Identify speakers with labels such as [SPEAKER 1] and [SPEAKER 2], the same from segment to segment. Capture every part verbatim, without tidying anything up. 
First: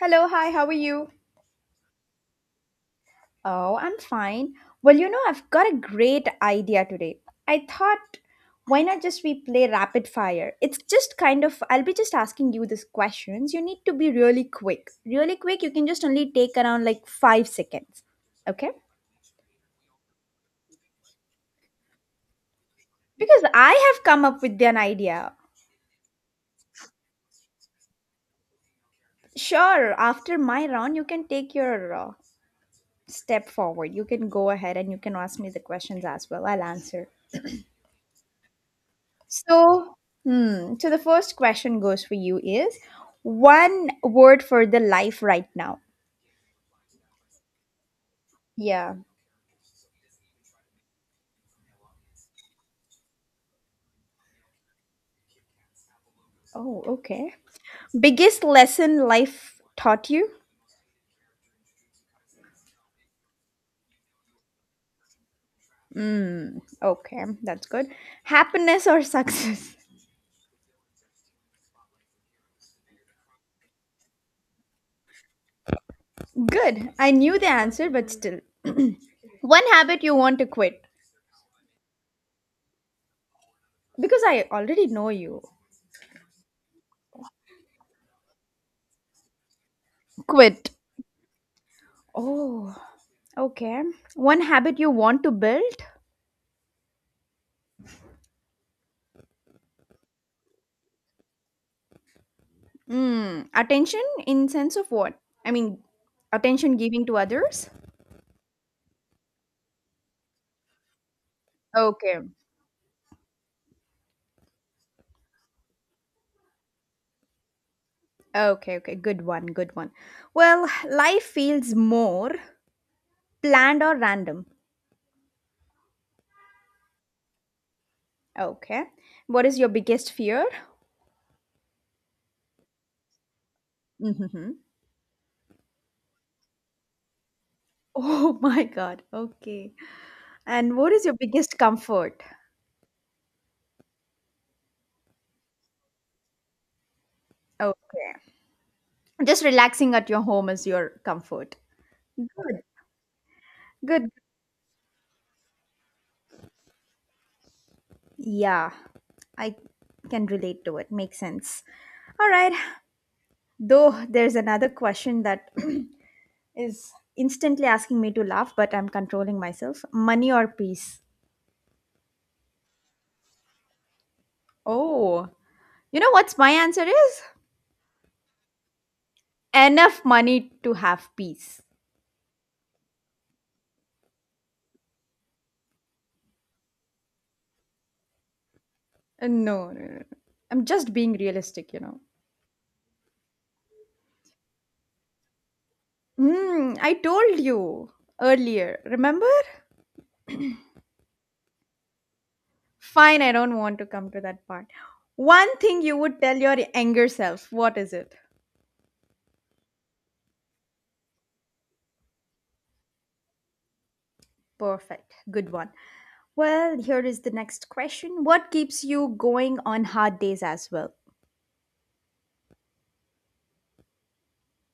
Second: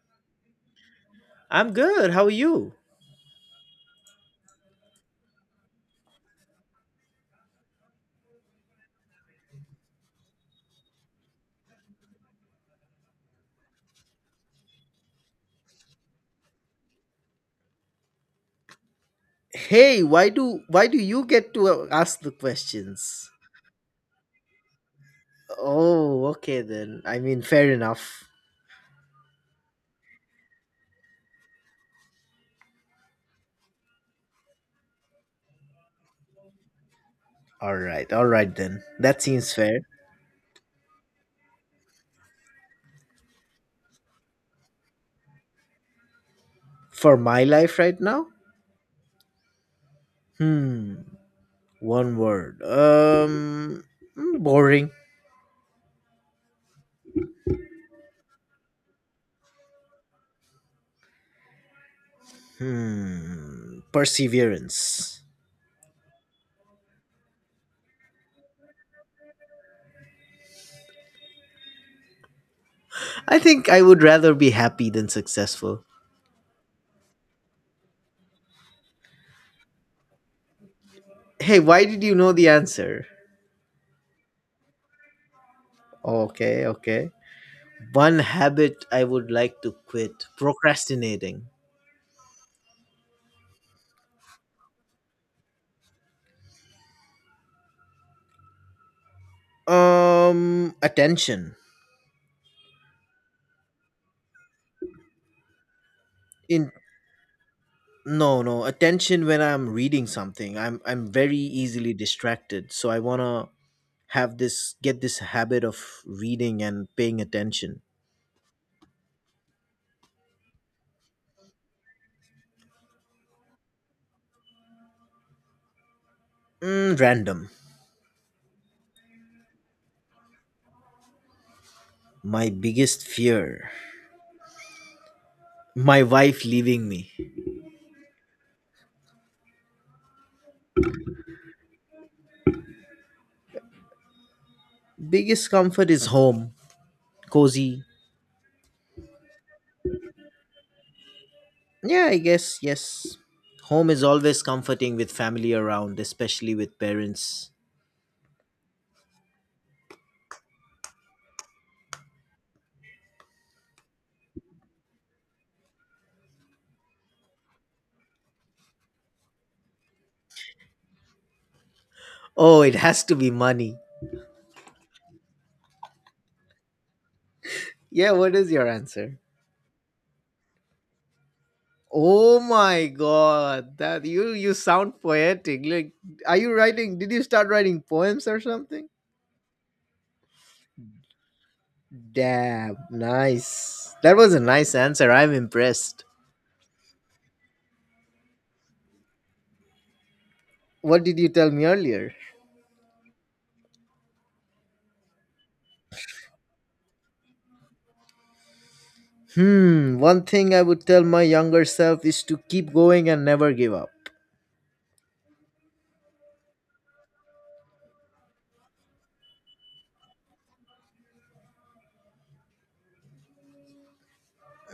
[SPEAKER 1] Hello, hi, how are you?
[SPEAKER 2] I'm good. How are you?
[SPEAKER 1] Oh, I'm fine. Well, you know, I've got a great idea today. I thought, why not just we play rapid fire? It's just kind of, I'll be just asking you these questions. You need to be really quick. Really quick, you can just only take around like five seconds. Okay?
[SPEAKER 2] Hey, why do why do you get to uh, ask the questions?
[SPEAKER 1] Because I have come up with an idea.
[SPEAKER 2] Oh, okay then. I mean, fair enough.
[SPEAKER 1] Sure, after my round, you can take your uh, step forward. You can go ahead and you can ask me the questions as well. I'll answer.
[SPEAKER 2] All right. All right then. That seems fair.
[SPEAKER 1] So, hmm, so the first question goes for you is one word for the life right now.
[SPEAKER 2] For my life right now?
[SPEAKER 1] Yeah.
[SPEAKER 2] Hmm. One word. Um mm, boring.
[SPEAKER 1] Oh, okay. Biggest lesson life taught you?
[SPEAKER 2] Hmm. Perseverance.
[SPEAKER 1] Mm, okay, that's good. Happiness or success?
[SPEAKER 2] I think I would rather be happy than successful.
[SPEAKER 1] Good. I knew the answer, but still. One habit you want to quit
[SPEAKER 2] Hey, why did you know the answer?
[SPEAKER 1] because I already know you.
[SPEAKER 2] Okay, okay. One habit I would like to quit
[SPEAKER 1] Quit.
[SPEAKER 2] procrastinating.
[SPEAKER 1] Oh, okay. One habit you want to build?
[SPEAKER 2] Um attention.
[SPEAKER 1] Mm, attention in sense of what? I mean,
[SPEAKER 2] In
[SPEAKER 1] attention giving to others?
[SPEAKER 2] no no attention. When i'm reading something, i'm i'm very easily
[SPEAKER 1] Okay.
[SPEAKER 2] distracted, so I want to have this, get this habit of reading and paying attention.
[SPEAKER 1] Okay, okay. Good one, good one. Well, life feels more planned or random.
[SPEAKER 2] Mm, random.
[SPEAKER 1] Okay. What is your biggest fear?
[SPEAKER 2] My biggest fear,
[SPEAKER 1] Hmm.
[SPEAKER 2] my wife leaving me.
[SPEAKER 1] Oh my God. Okay. And what is your biggest comfort?
[SPEAKER 2] Biggest comfort is home, cozy.
[SPEAKER 1] Okay. Just relaxing at your home is your comfort.
[SPEAKER 2] Yeah, I guess,
[SPEAKER 1] Good.
[SPEAKER 2] yes. Home is
[SPEAKER 1] Good.
[SPEAKER 2] always comforting with family around, especially with parents.
[SPEAKER 1] Yeah, I can relate to it. Makes sense. All right. Though there's another question that is instantly asking me to laugh, but I'm controlling myself. Money or peace?
[SPEAKER 2] Oh, it has to be money.
[SPEAKER 1] Oh, you know what's my answer is?
[SPEAKER 2] Yeah, what is your answer?
[SPEAKER 1] Enough money to have peace.
[SPEAKER 2] Oh my god, that you you sound poetic. Like, are you writing? Did you start writing poems or something?
[SPEAKER 1] Uh, No, no, no. I'm just being realistic, you know.
[SPEAKER 2] Damn, nice. That was a nice answer. I'm impressed.
[SPEAKER 1] Hmm, I told you earlier, remember?
[SPEAKER 2] What did you tell me earlier?
[SPEAKER 1] Fine, I don't want to come to that part. One thing you would tell your anger self, what is it?
[SPEAKER 2] Hmm, one thing I would tell my younger self is to keep going and never give up.
[SPEAKER 1] Perfect, good one. Well, here is the next question. What keeps you going on hard days as well?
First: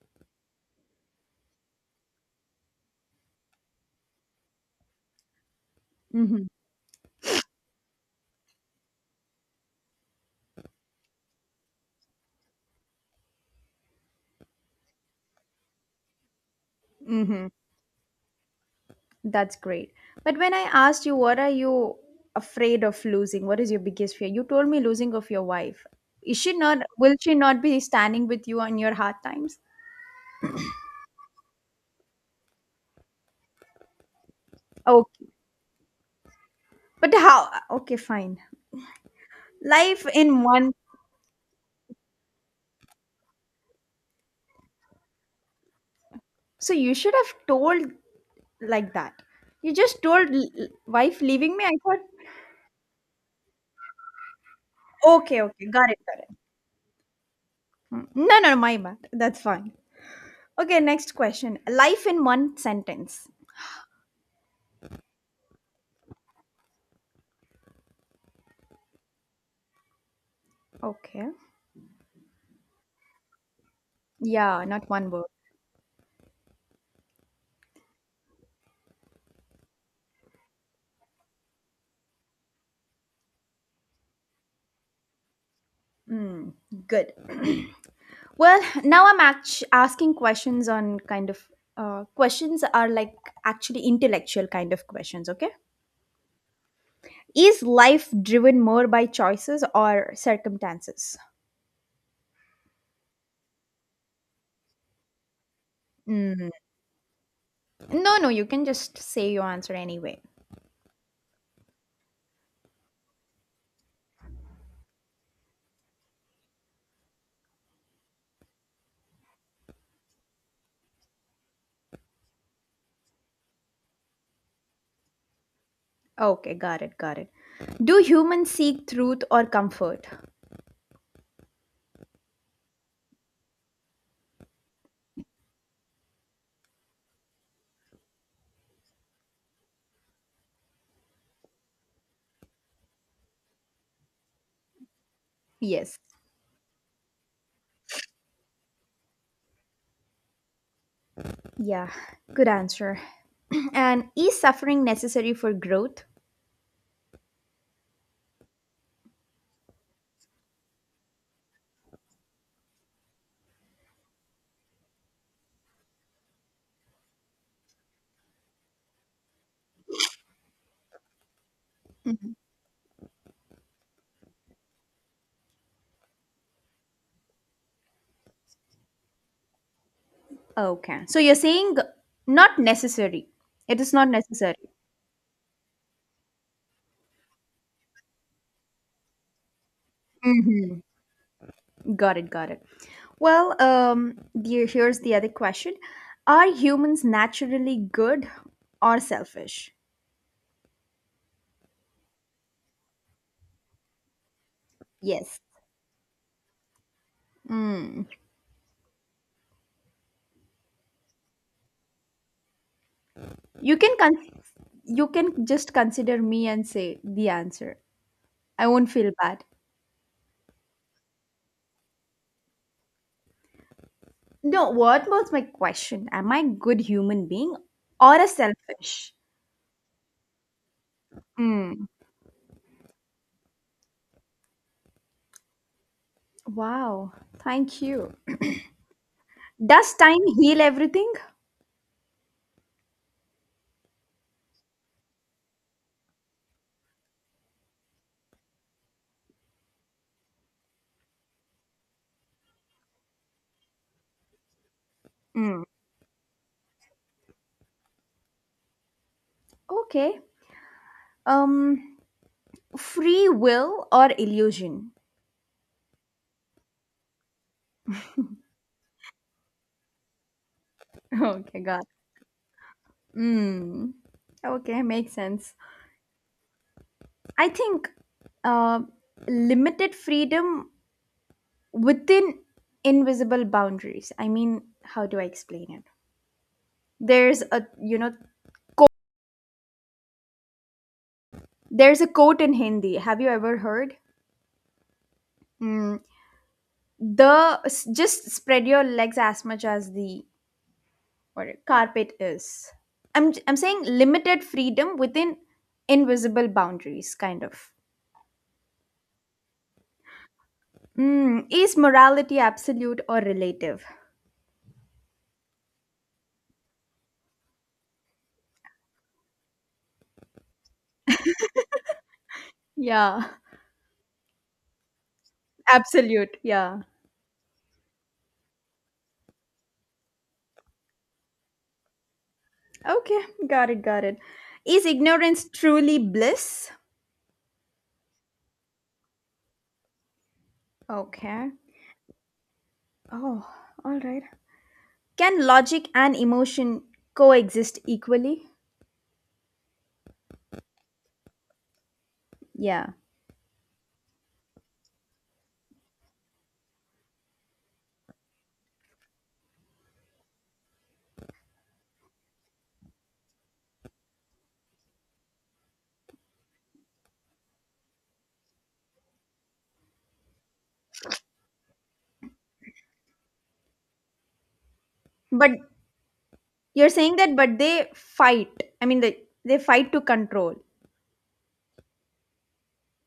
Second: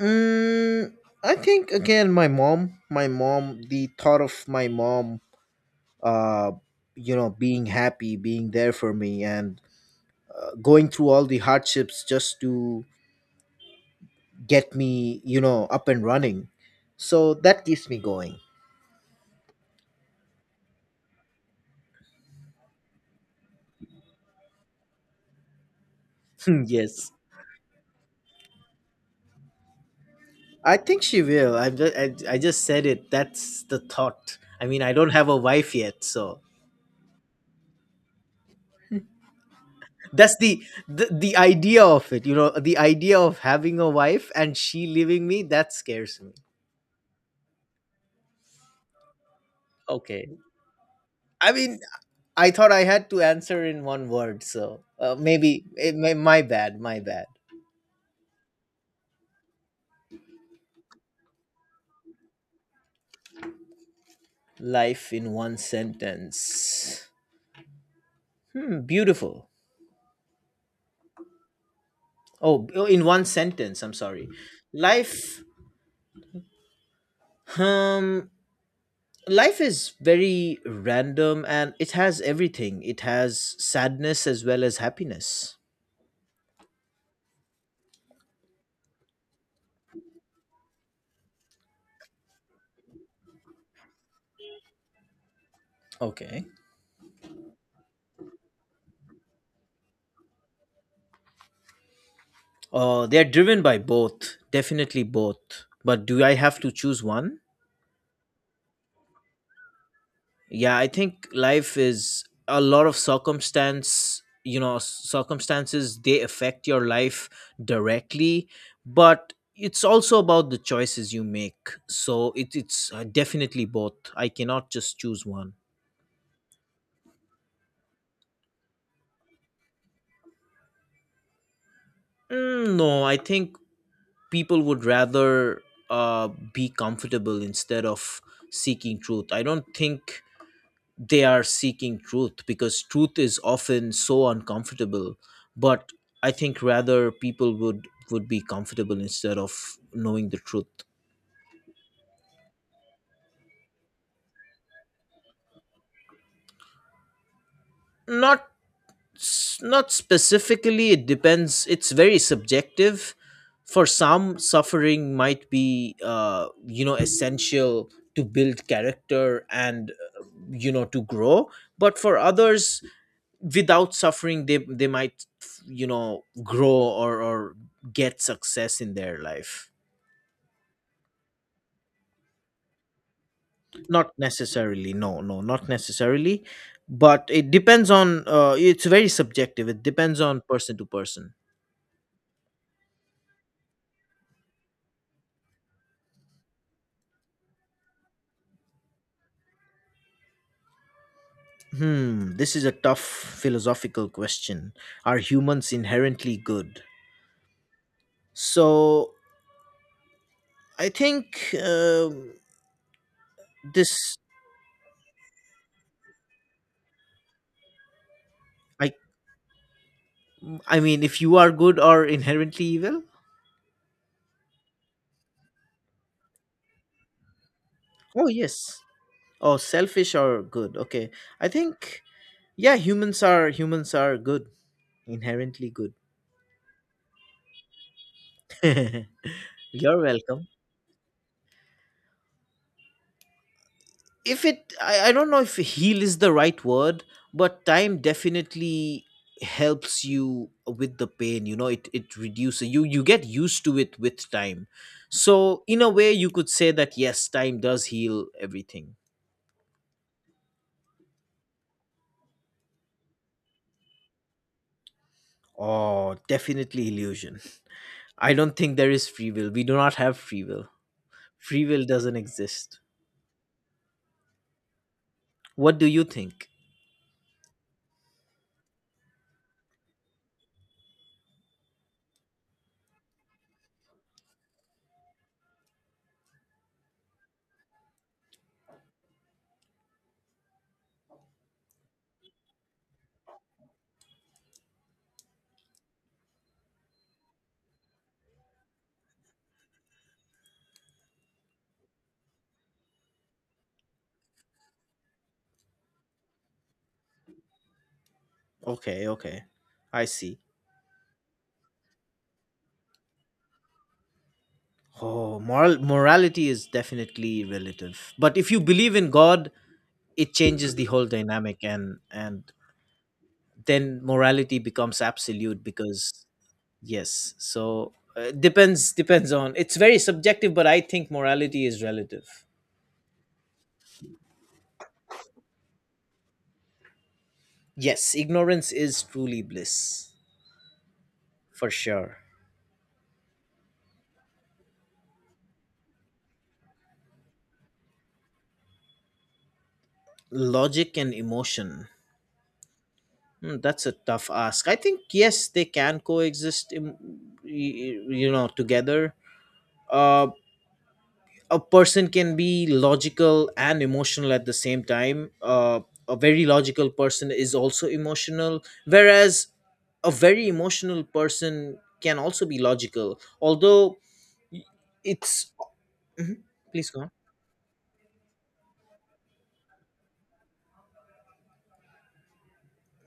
[SPEAKER 2] Mm, I think again, my mom, my mom, the thought of my mom,
[SPEAKER 1] Mhm.
[SPEAKER 2] uh, you know, being happy, being there for me, and going through all the hardships just to get me, you know, up and running. So
[SPEAKER 1] Mhm.
[SPEAKER 2] that keeps me going.
[SPEAKER 1] That's great. But when I asked you what are you afraid of losing? What is your biggest fear? You told me losing of your wife. Is she
[SPEAKER 2] Hmm,
[SPEAKER 1] not
[SPEAKER 2] yes.
[SPEAKER 1] will she not be standing with you on your hard times?
[SPEAKER 2] I think she will. I just, I, I just said it. That's the thought. I mean, I don't
[SPEAKER 1] Okay.
[SPEAKER 2] have a wife yet, so
[SPEAKER 1] But how? Okay, fine. Life
[SPEAKER 2] that's
[SPEAKER 1] in
[SPEAKER 2] the,
[SPEAKER 1] one.
[SPEAKER 2] the the idea of it. You know, the idea of having a wife and she leaving me, that scares me.
[SPEAKER 1] So you should have told like that. You just told
[SPEAKER 2] Okay.
[SPEAKER 1] l- l- wife
[SPEAKER 2] I
[SPEAKER 1] leaving me. I
[SPEAKER 2] mean,
[SPEAKER 1] thought,
[SPEAKER 2] I thought I had to answer in one word, so uh,
[SPEAKER 1] okay,
[SPEAKER 2] maybe
[SPEAKER 1] okay, got
[SPEAKER 2] it,
[SPEAKER 1] it,
[SPEAKER 2] my,
[SPEAKER 1] got it.
[SPEAKER 2] my bad, my bad.
[SPEAKER 1] Mm, No, no, no, my bad. That's fine. Okay, next question. Life in one sentence.
[SPEAKER 2] Life in one sentence. Hmm, beautiful.
[SPEAKER 1] Okay.
[SPEAKER 2] Oh, oh, in one sentence, I'm sorry.
[SPEAKER 1] Yeah, not one word.
[SPEAKER 2] Life, um, Life is very random and it has everything. It has sadness as well as happiness.
[SPEAKER 1] Mm, good. Well, now I'm act- asking questions on kind of uh, questions are like actually intellectual kind of questions. Okay.
[SPEAKER 2] Okay.
[SPEAKER 1] Is life driven more by choices or circumstances?
[SPEAKER 2] Uh, they're driven by both, definitely both. But do I
[SPEAKER 1] Mm.
[SPEAKER 2] have to choose one?
[SPEAKER 1] No, no, you can just say your answer anyway.
[SPEAKER 2] Yeah, I think life is a lot of circumstance, you know, circumstances, they affect your life directly, but it's also about the choices you make. So it, it's uh, definitely both. I cannot just choose one.
[SPEAKER 1] Okay, got it, got it. Do humans seek truth or comfort?
[SPEAKER 2] Mm, no, I think people would rather uh, be comfortable instead of seeking truth. I don't think they are seeking truth because truth is often so uncomfortable, but
[SPEAKER 1] Yes.
[SPEAKER 2] I think rather people would would be comfortable instead of knowing the truth.
[SPEAKER 1] Yeah, good answer. And is suffering necessary for growth?
[SPEAKER 2] Not s- Not specifically. It depends. It's very subjective. For some, suffering might be uh you know, essential to build character and uh, you know, to grow. But for others, without suffering, they they might, you know, grow or or get success in their life.
[SPEAKER 1] Okay. So you're saying not necessary. It is
[SPEAKER 2] Not
[SPEAKER 1] not necessary.
[SPEAKER 2] necessarily. No no not necessarily. But it depends on, uh, it's very subjective. It depends on person
[SPEAKER 1] Mhm.
[SPEAKER 2] to person.
[SPEAKER 1] Got it, got it. Well, um, the- here's the other question. Are humans naturally good or selfish?
[SPEAKER 2] Hmm, this is a tough philosophical question. Are
[SPEAKER 1] Yes.
[SPEAKER 2] humans inherently good?
[SPEAKER 1] Mm.
[SPEAKER 2] so I think um
[SPEAKER 1] You can
[SPEAKER 2] this
[SPEAKER 1] con- you can just consider me and say the answer. I won't
[SPEAKER 2] i
[SPEAKER 1] feel bad.
[SPEAKER 2] I mean, if you are good or inherently evil.
[SPEAKER 1] No, what was my question? Am I good human being or a
[SPEAKER 2] Oh, yes.
[SPEAKER 1] selfish?
[SPEAKER 2] Oh, selfish or good. Okay. I
[SPEAKER 1] Mm,
[SPEAKER 2] think yeah, humans are, humans are good, inherently good.
[SPEAKER 1] wow, thank you. Does
[SPEAKER 2] You're
[SPEAKER 1] time
[SPEAKER 2] welcome.
[SPEAKER 1] heal everything?
[SPEAKER 2] If it I, I don't know if heal is the right word, but time definitely helps you with the pain. You know, it it reduces you you get used to it with time. So
[SPEAKER 1] Mm.
[SPEAKER 2] in a way you could say that yes, time does heal everything.
[SPEAKER 1] Okay. Um, free will or illusion?
[SPEAKER 2] Oh, definitely illusion. I don't think there is free will. We do not have free will.
[SPEAKER 1] Okay,
[SPEAKER 2] Free
[SPEAKER 1] God.
[SPEAKER 2] will doesn't exist.
[SPEAKER 1] Hmm. Okay, makes sense.
[SPEAKER 2] What do you think?
[SPEAKER 1] I think uh, limited freedom within invisible boundaries. I mean, how do I explain it? There's a you know there's a quote in Hindi. Have you ever heard? Mm, the s- just spread your legs as much as the or carpet is. I'm I'm saying limited freedom within invisible boundaries, kind of.
[SPEAKER 2] Okay, okay. I see.
[SPEAKER 1] Mm, is morality absolute or relative?
[SPEAKER 2] Oh, moral morality is definitely relative. But if you believe in God, it changes the whole dynamic and and
[SPEAKER 1] Yeah,
[SPEAKER 2] then morality becomes absolute because
[SPEAKER 1] absolute. Yeah.
[SPEAKER 2] yes. So uh, depends depends on. It's very subjective, but I think morality is relative.
[SPEAKER 1] Okay, got it, got it. Is ignorance truly bliss?
[SPEAKER 2] Yes, ignorance is truly bliss,
[SPEAKER 1] Okay.
[SPEAKER 2] for sure.
[SPEAKER 1] Oh, all right. Can logic and emotion coexist equally?
[SPEAKER 2] Logic and emotion.
[SPEAKER 1] Yeah.
[SPEAKER 2] Mm, that's a tough ask. I think yes, they can coexist, im- y- you know, together. Uh, a person can be logical and emotional at the same time. Uh, a very logical person is also emotional, whereas a very emotional person can also be logical. Although y- it's
[SPEAKER 1] But
[SPEAKER 2] Mhm.
[SPEAKER 1] you're
[SPEAKER 2] Please go on.
[SPEAKER 1] saying that, but they fight. I mean, they, they fight to control.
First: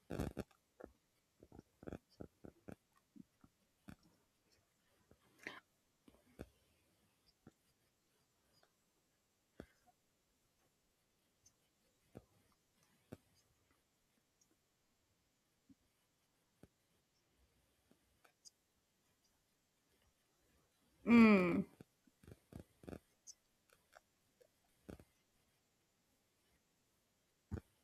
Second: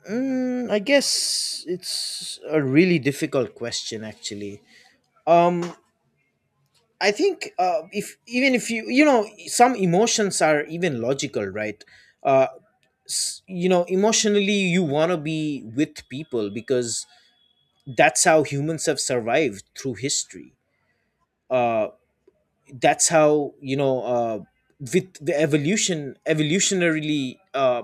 [SPEAKER 2] Mm, I guess it's a really difficult question, actually. Um, I think uh, if even if you, you know, some emotions are even logical, right? Uh, s- you know, emotionally you want to be with people because that's how humans have survived through history.
[SPEAKER 1] Mm,
[SPEAKER 2] Uh, that's how, you know, uh, with the evolution evolutionarily, uh,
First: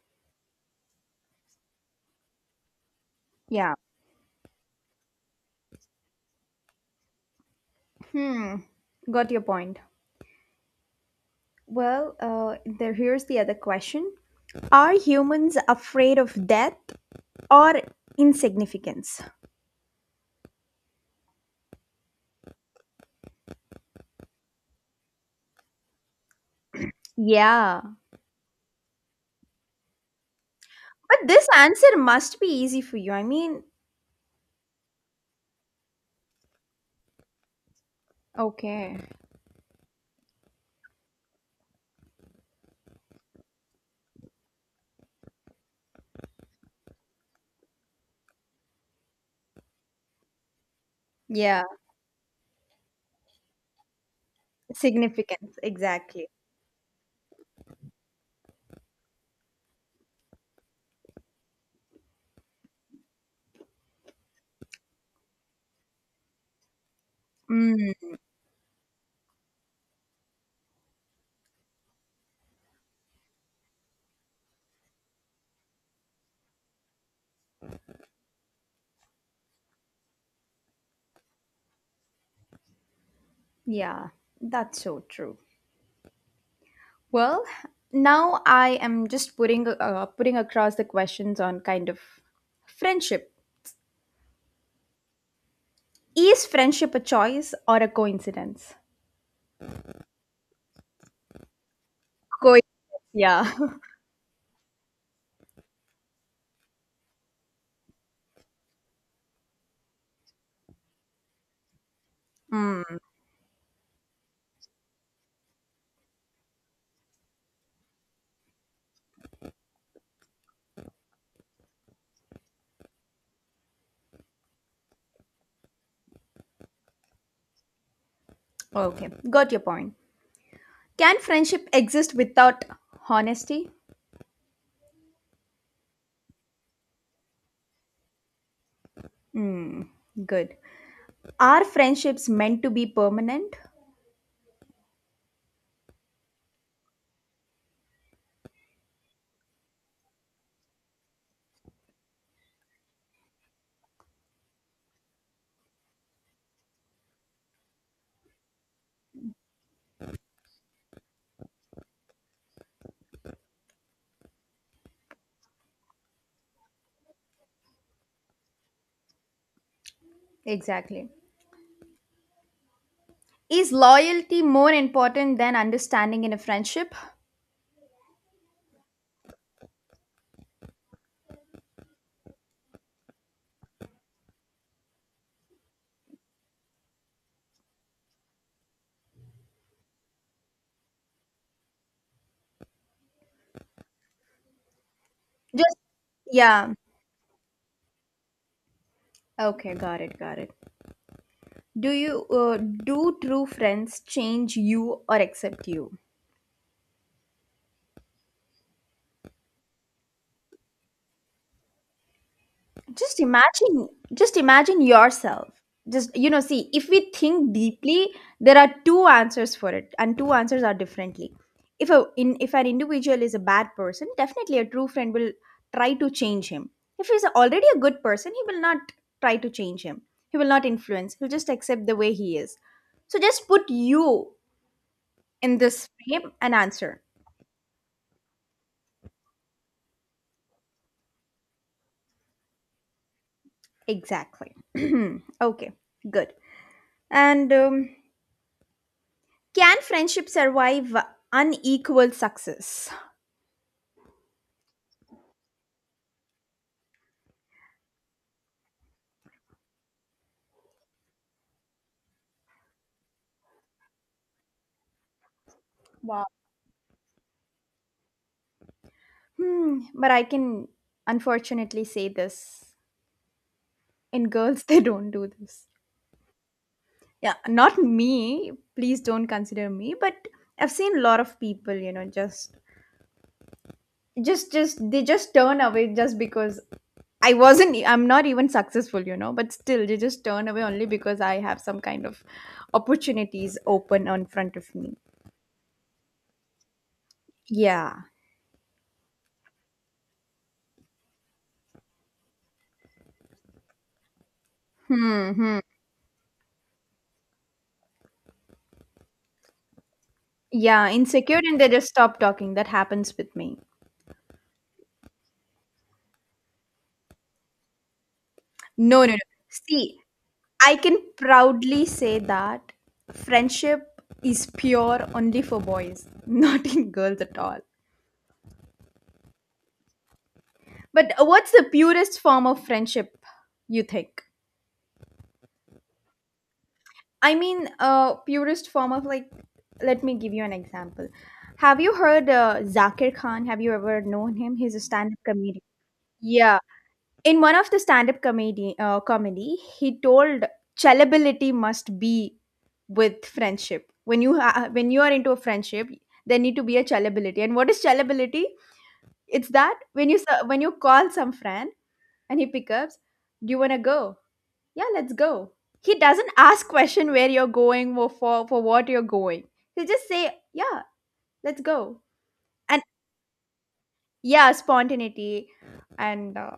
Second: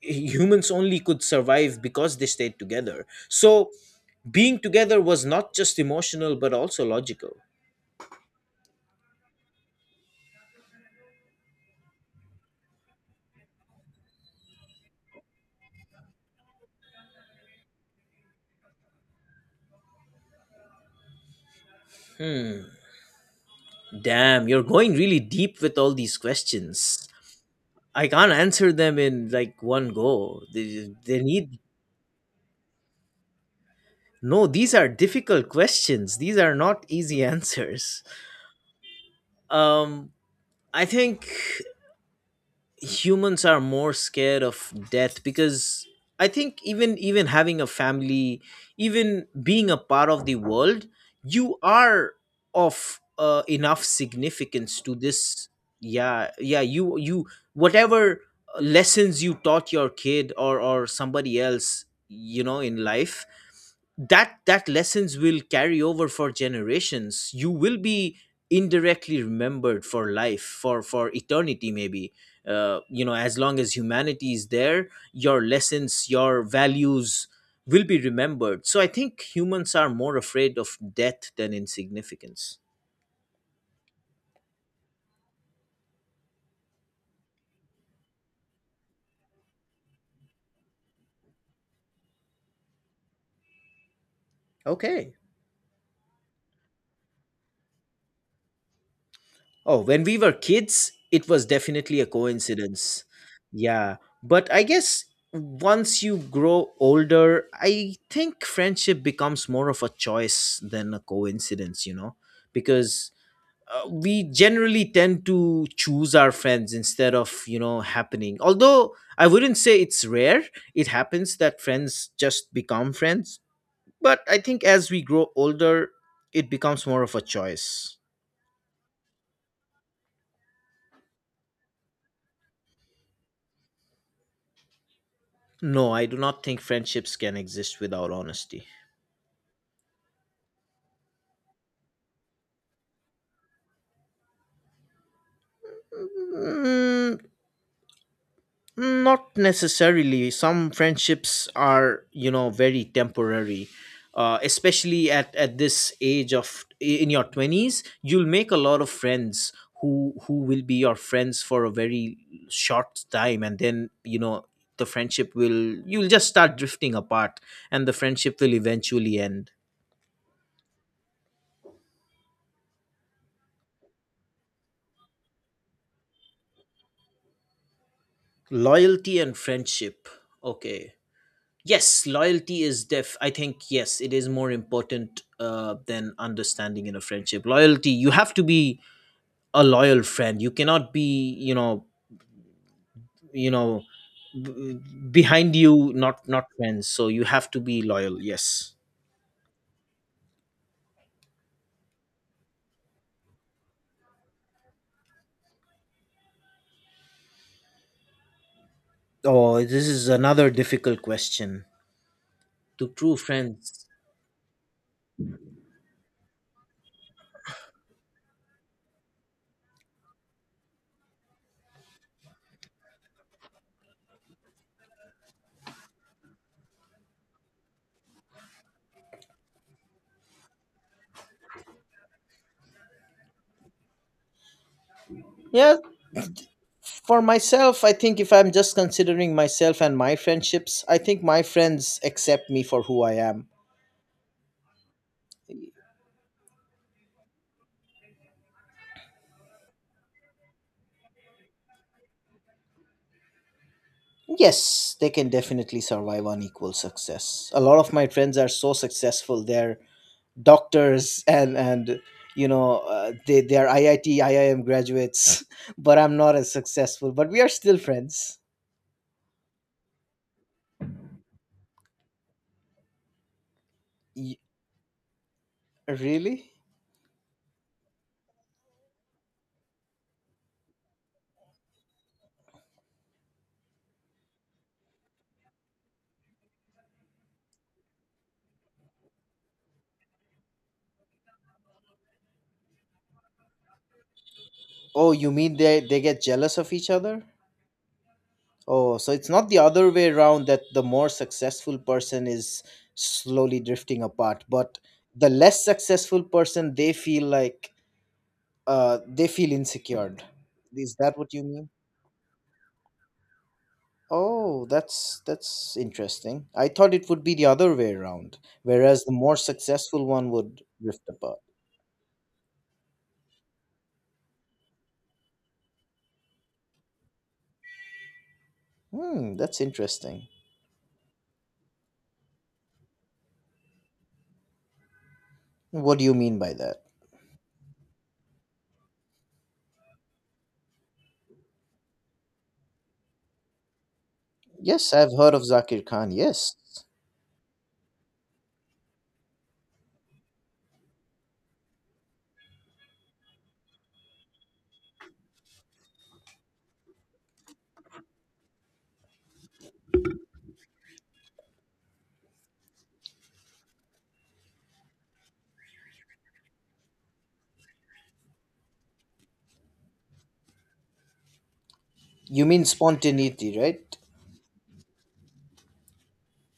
[SPEAKER 2] humans only could survive because they stayed together. So
[SPEAKER 1] yeah.
[SPEAKER 2] being together was not just emotional but also logical.
[SPEAKER 1] Hmm, got your point. Well, uh, there, here's the other question. Are humans afraid of death or insignificance?
[SPEAKER 2] Hmm. Damn, you're going really deep with all these questions.
[SPEAKER 1] Yeah.
[SPEAKER 2] I can't answer them in like one go. They, they
[SPEAKER 1] But this
[SPEAKER 2] need
[SPEAKER 1] answer must be easy for you. I mean,
[SPEAKER 2] no. These are difficult questions. These are not easy answers.
[SPEAKER 1] okay.
[SPEAKER 2] Um, I think humans are more scared of death because I think even even having a family, even being a part of the world, you
[SPEAKER 1] Yeah,
[SPEAKER 2] are of uh, enough significance to this.
[SPEAKER 1] significance, exactly.
[SPEAKER 2] Yeah, yeah. You you whatever lessons you taught your kid or or somebody else, you know, in life, that, that lessons will carry over for generations. You will
[SPEAKER 1] Mm,
[SPEAKER 2] be indirectly remembered for life, for for eternity maybe. Uh, you know, as long as humanity is there, your lessons, your values will be remembered. So I think humans are more afraid of death than insignificance.
[SPEAKER 1] yeah, that's so true. Well, now I am just putting uh, putting across the questions on kind of friendship.
[SPEAKER 2] Okay.
[SPEAKER 1] Is friendship a choice or a coincidence?
[SPEAKER 2] Oh, when we were kids, it was definitely a coincidence.
[SPEAKER 1] Coincidence, yeah.
[SPEAKER 2] Yeah, but I guess once you grow older, I think friendship becomes more of a choice than a coincidence, you know,
[SPEAKER 1] Mm,
[SPEAKER 2] because uh, we generally tend to choose our friends instead of, you know, happening. Although I wouldn't say it's rare. It happens that friends just become friends, but I think as we grow older, it becomes more of a choice.
[SPEAKER 1] okay, got your point. Can friendship exist without honesty?
[SPEAKER 2] No, I do not think friendships can exist without honesty.
[SPEAKER 1] Mm, good. Are friendships meant to be permanent?
[SPEAKER 2] Mm, not necessarily. Some friendships are, you know, very temporary. Uh, especially at, at this age of, in your twenties, you'll make a lot of friends who who will be your friends for a very short time and then, you know, the friendship will, you'll just start drifting apart and the friendship will eventually end.
[SPEAKER 1] Exactly. Is loyalty more important than understanding in a friendship?
[SPEAKER 2] Loyalty and friendship, okay. Yes, loyalty is def. I think yes, it is more important uh, than understanding in a friendship. Loyalty, you have to be a loyal friend. You cannot be, you know, you know, b- behind
[SPEAKER 1] Just
[SPEAKER 2] you, not, not
[SPEAKER 1] yeah.
[SPEAKER 2] friends. So you have to be loyal. Yes.
[SPEAKER 1] Okay, got it, got it. Do you uh, do true friends change you or accept you?
[SPEAKER 2] Oh, this is another difficult question. To true
[SPEAKER 1] Just
[SPEAKER 2] friends.
[SPEAKER 1] imagine, just imagine yourself, just you know see if we think deeply there are two answers for it and two answers are differently. If a in if an individual is a bad person, definitely a true friend will try to change him. If he's already a good person he will not try to change him, he will not influence, he'll just accept the way he is. So just put you in
[SPEAKER 2] Yeah,
[SPEAKER 1] this frame and answer.
[SPEAKER 2] for myself, I think if I'm just considering myself and my friendships, I think my friends accept me for who I am.
[SPEAKER 1] Exactly. Okay, good. And um, can friendship survive unequal success?
[SPEAKER 2] Yes, they can definitely survive on equal success. A lot of my friends are so successful. They're doctors and and you know, uh, they they are I I T I I M graduates, but I'm
[SPEAKER 1] Wow.
[SPEAKER 2] not as successful. But we are still friends.
[SPEAKER 1] Hmm, but I can unfortunately say this. In
[SPEAKER 2] Y-
[SPEAKER 1] girls, they don't do this.
[SPEAKER 2] Really?
[SPEAKER 1] Yeah, not me. Please don't consider me. But I've seen a lot of people, you know, just, just, just, they just turn away just because I wasn't, I'm not even successful, you know, but still they just turn away only because I have some kind of opportunities open in front of me.
[SPEAKER 2] Oh, you mean they they get jealous of each other?
[SPEAKER 1] Yeah.
[SPEAKER 2] Oh, so it's not the other way around that the more successful person is slowly drifting apart, but the
[SPEAKER 1] Hmm. Hmm.
[SPEAKER 2] less successful person, they feel like, uh, they feel insecure.
[SPEAKER 1] Yeah,
[SPEAKER 2] Is that what
[SPEAKER 1] insecure
[SPEAKER 2] you
[SPEAKER 1] and
[SPEAKER 2] mean?
[SPEAKER 1] they just stop talking. That happens with me.
[SPEAKER 2] Oh, that's that's interesting. I thought it would be the other way around, whereas
[SPEAKER 1] No,
[SPEAKER 2] the
[SPEAKER 1] no, no.
[SPEAKER 2] more
[SPEAKER 1] See,
[SPEAKER 2] successful one would
[SPEAKER 1] I can
[SPEAKER 2] drift apart.
[SPEAKER 1] proudly say that friendship is pure only for boys, not in girls at all.
[SPEAKER 2] Hmm, that's interesting.
[SPEAKER 1] But what's the purest form of friendship you think?
[SPEAKER 2] What do you mean by that?
[SPEAKER 1] I mean, uh, purest form of like, let me give you an example. Have you heard uh, Zakir Khan? Have you ever known him? He's a
[SPEAKER 2] Yes, I've
[SPEAKER 1] stand up
[SPEAKER 2] heard of
[SPEAKER 1] comedian.
[SPEAKER 2] Zakir Khan. Yes.
[SPEAKER 1] Yeah, in one of the stand-up comedy uh, comedy he told chalability must be with friendship. When you ha- when you are into a friendship there need to be a chalability. And what is chalability? It's that when you s- when you call some friend and he picks up, do you want to go, yeah let's go. He doesn't ask question where you're going or for for what you're going. He just say yeah, let's go.
[SPEAKER 2] You mean
[SPEAKER 1] And
[SPEAKER 2] spontaneity, right?
[SPEAKER 1] yeah, spontaneity. And uh,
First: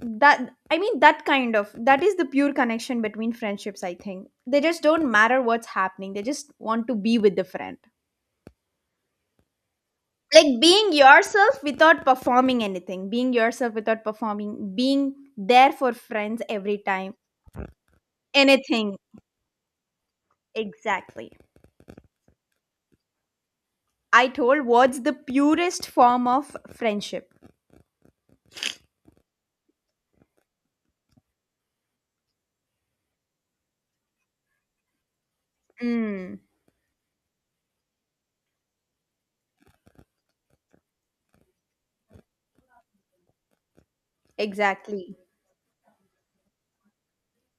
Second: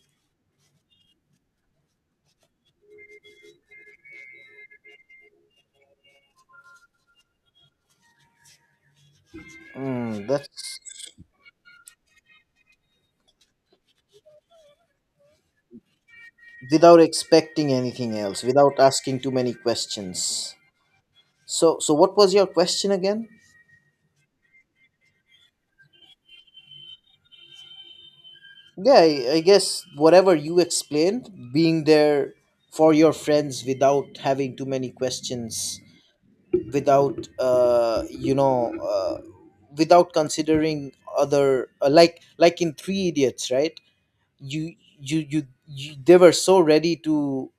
[SPEAKER 1] that I mean that kind of that is the pure connection between friendships. I think they just don't matter what's happening, they just want to be with the friend,
[SPEAKER 2] Hmm,
[SPEAKER 1] like
[SPEAKER 2] that's
[SPEAKER 1] being yourself without performing anything, being yourself without performing, being there for friends every
[SPEAKER 2] without
[SPEAKER 1] time,
[SPEAKER 2] expecting anything else, without
[SPEAKER 1] anything
[SPEAKER 2] asking too many questions.
[SPEAKER 1] exactly.
[SPEAKER 2] So so what was your question again?
[SPEAKER 1] I told what's the purest form of friendship.
[SPEAKER 2] Yeah, I, I guess whatever you explained, being there for your friends without having too many questions,
[SPEAKER 1] Mm,
[SPEAKER 2] without uh, you know, uh, without considering other, uh, like like in Three Idiots, right? You,
[SPEAKER 1] exactly.
[SPEAKER 2] you you you they were so ready to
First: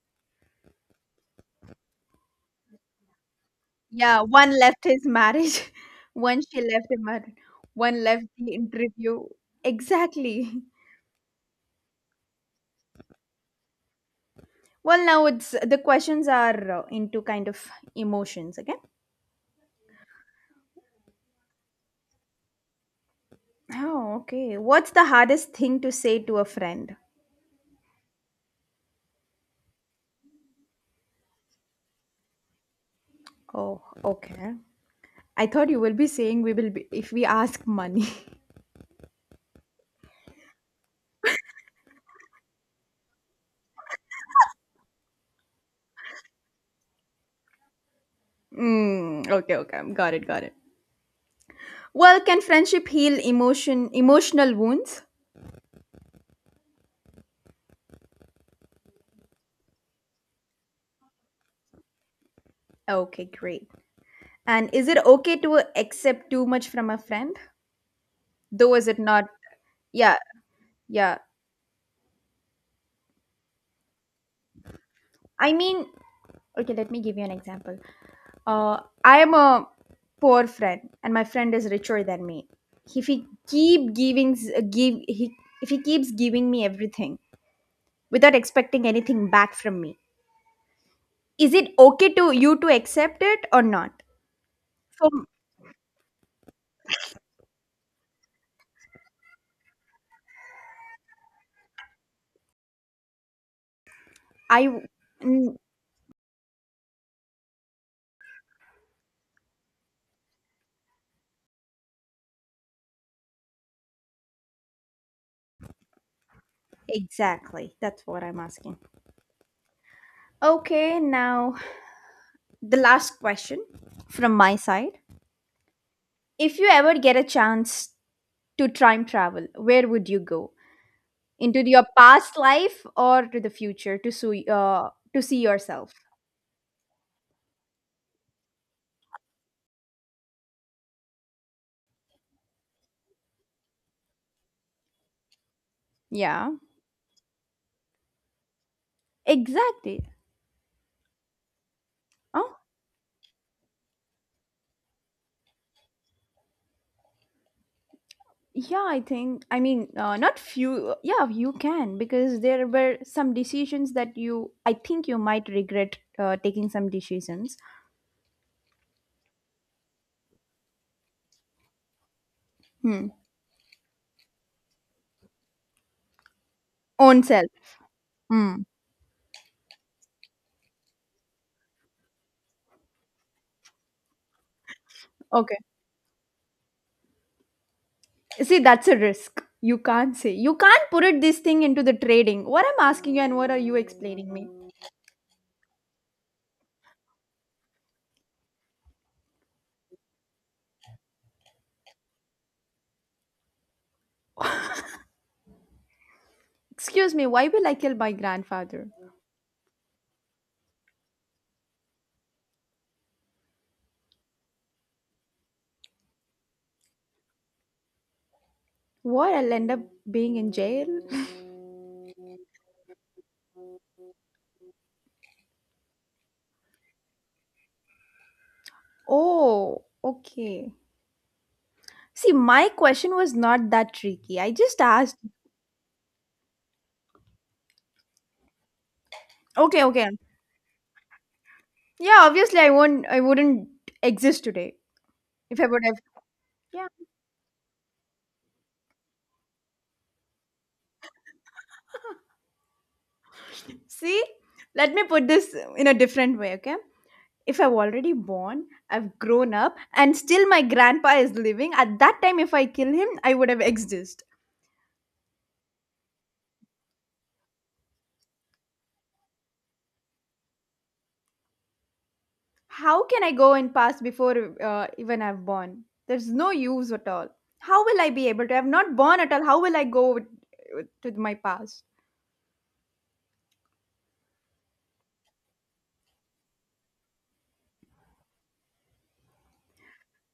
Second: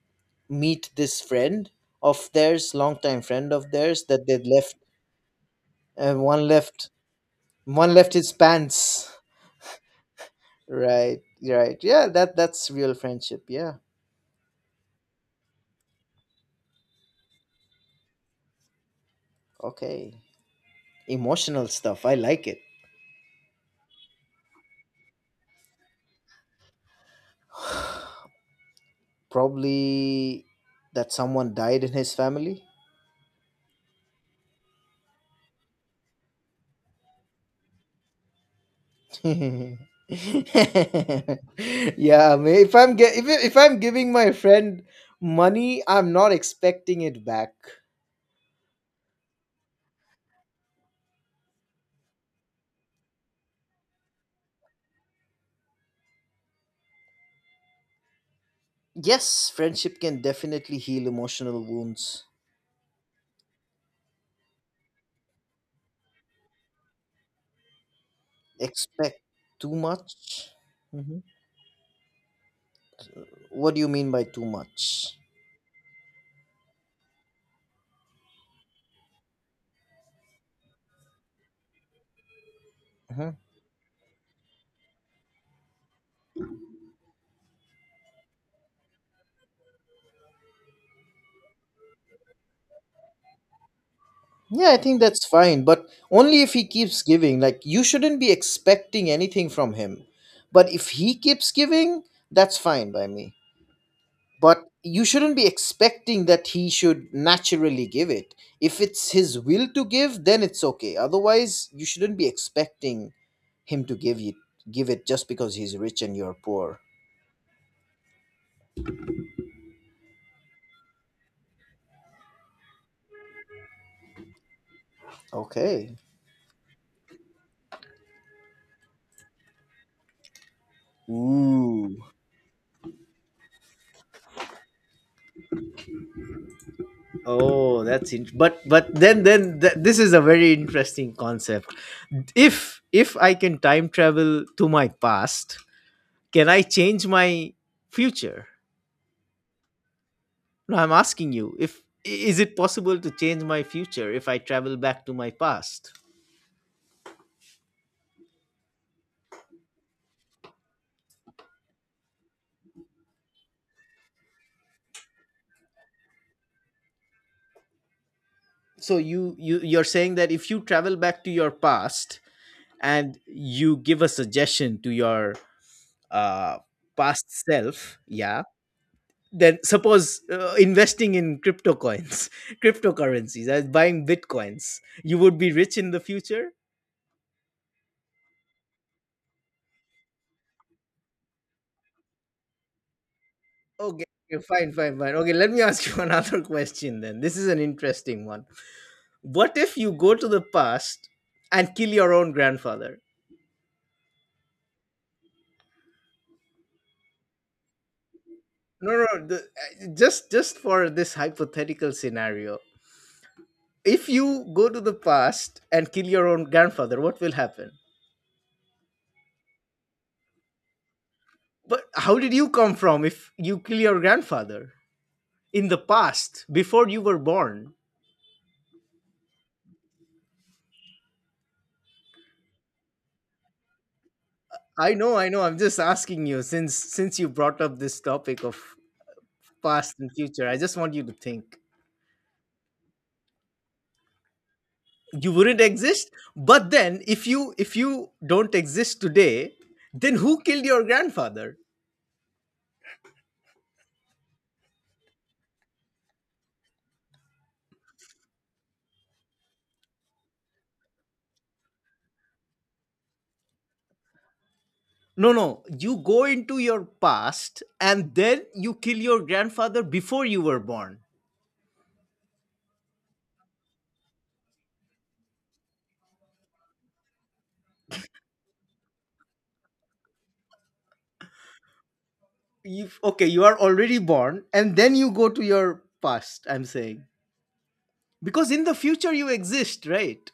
[SPEAKER 2] meet this friend of theirs, longtime friend of theirs,
[SPEAKER 1] Yeah,
[SPEAKER 2] that they
[SPEAKER 1] one
[SPEAKER 2] left.
[SPEAKER 1] left his marriage.
[SPEAKER 2] Uh,
[SPEAKER 1] One
[SPEAKER 2] one
[SPEAKER 1] she
[SPEAKER 2] left.
[SPEAKER 1] left him,
[SPEAKER 2] One
[SPEAKER 1] one
[SPEAKER 2] left
[SPEAKER 1] left
[SPEAKER 2] his
[SPEAKER 1] the
[SPEAKER 2] pants.
[SPEAKER 1] interview, exactly.
[SPEAKER 2] Right. Right. Yeah. That that's real friendship. Yeah.
[SPEAKER 1] Well, now it's the questions are uh, into kind of emotions again.
[SPEAKER 2] Okay. Emotional stuff. I like it.
[SPEAKER 1] Oh, okay. What's the hardest thing to say to a friend?
[SPEAKER 2] Probably that someone died in his family.
[SPEAKER 1] Oh, okay. I thought you will be saying we will be if we ask money.
[SPEAKER 2] Yeah, ma- if I'm ge- if, if I'm giving my friend money, I'm not expecting it back.
[SPEAKER 1] Mm, okay, okay. Got it, got it. Well, can friendship heal emotion emotional wounds?
[SPEAKER 2] Yes, friendship can definitely heal emotional wounds.
[SPEAKER 1] Okay, great. And is it okay to accept too much from a friend? Though is it
[SPEAKER 2] Expect
[SPEAKER 1] not?
[SPEAKER 2] too
[SPEAKER 1] Yeah,
[SPEAKER 2] much.
[SPEAKER 1] yeah.
[SPEAKER 2] Mhm. What do you mean by too much?
[SPEAKER 1] I mean, okay, let me give you an example. Uh, I am a poor friend, and my friend is richer than me. If he
[SPEAKER 2] Mm-hmm.
[SPEAKER 1] keep giving, s- give he if he keeps giving me everything without expecting anything back from me, is it okay to you to accept it or not?
[SPEAKER 2] Yeah, I think
[SPEAKER 1] So
[SPEAKER 2] that's fine, but only if he keeps giving. Like, you shouldn't be expecting anything from him. But if he keeps giving, that's fine by me.
[SPEAKER 1] I
[SPEAKER 2] But you shouldn't be
[SPEAKER 1] mm,
[SPEAKER 2] expecting that he should naturally give it. If it's his will to give, then it's okay. Otherwise, you shouldn't be expecting him to give you give it just because he's rich and you're poor.
[SPEAKER 1] exactly that's what I'm asking. Okay, now the last question from my side:
[SPEAKER 2] Okay.
[SPEAKER 1] if you ever get a chance to time travel, where would you go? Into your
[SPEAKER 2] Ooh.
[SPEAKER 1] past life or to the future to see uh, to see yourself.
[SPEAKER 2] Oh, that's int- but but then then th- this is a very interesting concept. If if I can time travel to my past, can
[SPEAKER 1] Yeah.
[SPEAKER 2] I change my future?
[SPEAKER 1] Exactly.
[SPEAKER 2] No, I'm asking you if i- is it
[SPEAKER 1] Oh,
[SPEAKER 2] possible to change my future if I travel back to my past?
[SPEAKER 1] yeah, I think. I mean, uh, not few. Yeah, you can because there were some decisions that you. I think you might regret uh, taking some decisions.
[SPEAKER 2] So you you you're saying that if you travel back to your past
[SPEAKER 1] Hmm.
[SPEAKER 2] and you give a suggestion to your uh
[SPEAKER 1] Own
[SPEAKER 2] past
[SPEAKER 1] self.
[SPEAKER 2] self, yeah,
[SPEAKER 1] Hmm.
[SPEAKER 2] then suppose uh, investing in crypto coins cryptocurrencies as buying bitcoins you would be
[SPEAKER 1] Okay.
[SPEAKER 2] rich in the future.
[SPEAKER 1] See, that's a risk. You can't say. You can't put it this thing into the trading. What I'm asking you and what are you
[SPEAKER 2] Okay,
[SPEAKER 1] explaining
[SPEAKER 2] okay,
[SPEAKER 1] me?
[SPEAKER 2] fine fine fine okay, let me ask you another question then. This is an interesting one. What if you go to the past and kill your own grandfather?
[SPEAKER 1] Excuse me. Why will I kill my grandfather?
[SPEAKER 2] No no no, the, uh, just just for this hypothetical scenario, if you go to the past and kill your own grandfather, what will happen?
[SPEAKER 1] What? I'll end up being in jail.
[SPEAKER 2] But how did you come from if you kill your grandfather in the past before you were born?
[SPEAKER 1] Oh, okay. See, my question was not that tricky. I just
[SPEAKER 2] I know,
[SPEAKER 1] asked.
[SPEAKER 2] I know. I'm just asking you since since you brought up this topic of
[SPEAKER 1] Okay,
[SPEAKER 2] past
[SPEAKER 1] okay.
[SPEAKER 2] and future. I just want you to think.
[SPEAKER 1] Yeah, obviously I won't I wouldn't exist today
[SPEAKER 2] You
[SPEAKER 1] if
[SPEAKER 2] wouldn't
[SPEAKER 1] I would have.
[SPEAKER 2] exist, but
[SPEAKER 1] Yeah.
[SPEAKER 2] then if you if you don't exist today, then who killed your grandfather?
[SPEAKER 1] See? Let me put this in a different way, okay? If I've already born, I've grown up, and still my grandpa is living, at that time if I kill him, I would have existed.
[SPEAKER 2] No, no. You go into your past and then you kill your grandfather before you were born.
[SPEAKER 1] How can I go and pass before uh, even I've born? There's no use at all. How will I be able to? I've not born at all. How will I go with, with, to my past?
[SPEAKER 2] You okay, you are already born and then you go to your past, I'm saying. Because in the future you exist, right?